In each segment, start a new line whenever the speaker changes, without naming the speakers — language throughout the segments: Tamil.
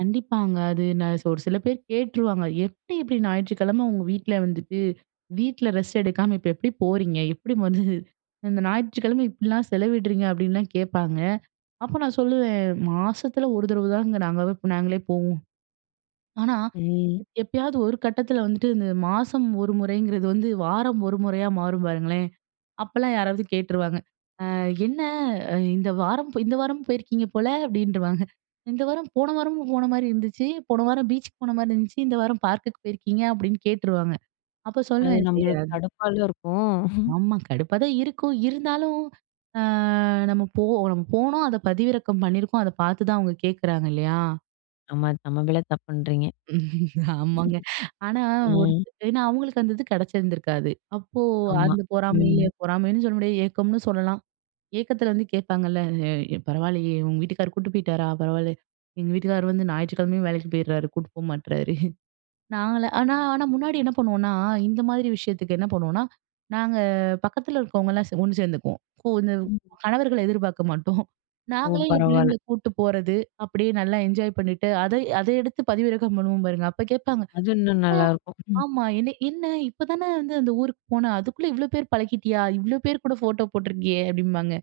கண்டிப்பாங்க. அது நான், அ ச ஒரு சில பேர் கேட்ருவாங்க, எப்டி இது ஞாயிற்றுக்கிழம உங்க வீட்டில வந்துட்டு, வீட்டில ரெஸ்ட் எடுக்காம, இப்போ எப்டி போறீங்க? எப்படி வந்து, இந்த ஞாயிற்றுக்கிழம இப்டிலா செலவிடுறீங்க. அப்டின்லா கேப்பாங்க. அப்போ, நான் சொல்லுவேன் மாசத்துல ஒரு தடவ தாங்க நாங்கவே நாங்களே போவோ. ஆனா,
ம்.
எப் எப்பயாவது ஒரு கட்டத்துல வந்துட்டு, இந்த மாசம் ஒரு முறைங்கிறது வந்து வாரம் ஒரு முறையா, மாறு பாருங்களேன்! அப்பல்லா, யாராவது கேட்ருவாங்க. அ "என்ன! இந்த வாரம் இந்த வாரமு போயிருக்கீங்க போல" அப்டின்றுவாங்க. "இந்த வாரம் போன வாரமும் போன மாரி இருந்துச்சு. போன வாரம் பீச்சுக்கு போன மாரி இருந்துச்சு, இந்த வாரம் பார்க்குக்கு போயிருக்கீங்க" அப்டின்னு கேட்டுருவாங்க. அப்போ
அது
சொல்லுவே, சரி
நம்மளுக்கு
எதா
கடுப்பால இருக்கு.
ஆமா. கடுப்பா தான் இருக்கு இருந்தாலு ஆ. நம்ம போ போனோ அத பதிவிறக்க பண்ணிருப்போ, அத பாத்து தான் அவங்க கேக்கறாங்க இல்லையா?
ஆமா. நம்ம மேல தப்புன்றீங்க.
ஆமாங்க. ஆனா ஒ
ம்.
ஏனா, அவங்களுக்கு அந்த இது கிடச்சிருந்துருக்காது. அப்போ,
ஆமா.
அந்த பொறாமைல
ம்.
பொறாமைன்னு சொல்ல முடியாது, ஏக்கம்னு சொல்லலா. ஏக்கத்துல வந்து கேப்பாங்கல்ல, எ பரவாலையே! உங்க வீட்டுக்கார் கூட்டு போயிட்டாரா? பரவால, எங்க வீட்டுக்கார் வந்து ஞாயிற்றுக்கிழமயும் வேலைக்கு போயிடுறாரு. கூட்டு போ மாட்றாரு. நாங்களா ஆனா ஆனா முன்னாடி என்ன பண்ணுவோனா, இந்த மாதிரி விஷயத்துக்கு என்ன பண்ணுவோனா, நாங்க பக்கத்துல இருக்கறவங்கலா சே ஒண்ணு சேர்ந்துப்போ. கு இந்த
ம்.
கணவர்கள எதிர்பாக்க மாட்டோ.
ஓ.
நாங்களே எங்க
பரவால்ல.
பிள்ளைங்கள கூட்டு போறது. அப்படியே நல்லா என்ஜாய் பண்ணிட்டு அத அதை எடுத்து பதிவிறக்கம் பண்ணுவோ பாருங்க! அப்போ கேப்பாங்க.
அது இன்னு
"என்ன?
நல்லாருக்கும். ம்.
ஆமா, என்ன என்ன? இப்பதானே வந்து அந்த ஊருக்கு போன, அதுக்குள்ள இவ்ளோ பேர் பழகிட்டியா? இவ்ளோ பேர் கூட ஃபோட்டோ போட்ருக்கியே" அப்படிபாங்க.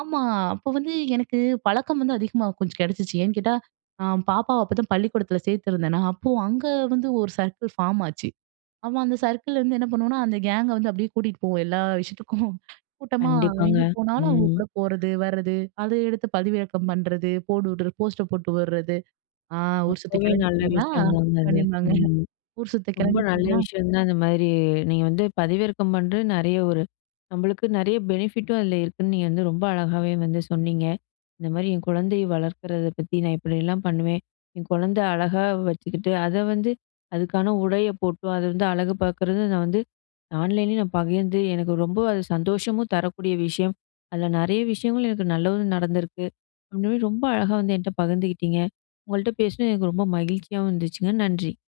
ஆமா, அப்போ வந்து எனக்கு, பழக்கம் வந்து அதிகமா கொஞ்ச கிடச்சிச்சு. ஏன் கேட்டா, அ பாப்பாவ அப்போதா பள்ளிக்கூடத்துல சேர்த்திருந்தனா, அப்போ அங்க வந்து, ஒரு சர்க்கள் ஃபாம் ஆச்சு. அவ, அந்த சர்க்கள்ல வந்து என்ன பண்ணுவோனா, அந்த கேங்க வந்து அப்டியே கூட்டிட்டு போவோ. எல்லா விஷயத்துக்கு கூட்டமா,
கண்டிப்பாங்க.
எங்க போனாலு அவங்க
ம்.
கூட போறது, வரது அத எடுத்து பதிவிறக்கம் பண்றது. போடுவுட்டு போஸ்ட்டை போட்டுவுறது. ஆ ஊர் சுத்த
அப்பவே, நல்ல
கெளம்பிட்டீங்களா?
விஷய தாங்க அது.
அப்டிபாங்க.
ம்.
ஊர் சுத்த
ரொம்ப நல்ல
கெளம்பிட்டீங்களா!
விஷய தான், இந்த மாரி நீங்க வந்து பதிவிறக்க பண்றது, நெறைய ஒரு நம்மளுக்கு நெறைய பெனிஃபிட்டு அதில இருக்குன்னு, நீங்க வந்து ரொம்ப அழகாவே, வந்து சொன்னிங்க. இந்த மாரி என் கொழந்தைய வளர்க்கறத பத்தி, நான் இப்படிலா பண்ணுவே. என் கொழந்த அழகா வச்சுக்கிட்டு, அத வந்து அதுக்கான உடைய போட்டு, அத வந்து அழகு பாக்கறது, அத வந்து ஆன்லைன்ல நான் ப வியந்து எனக்கு ரொம்ப அது சந்தோஷமு தரக்கூடிய விஷயம். அதுல நெறைய விஷயங்களு, எனக்கு நல்லது நடந்துருக்கு. உண்மையிலேயே ரொம்ப அழகா வந்து என்ட்ட பகிர்ந்துக்கிட்டிங்க. உங்கள்ட்ட பேசுனது எனக்கு ரொம்ப மகிழ்ச்சியாவும் இருந்துச்சுங்க நன்றி.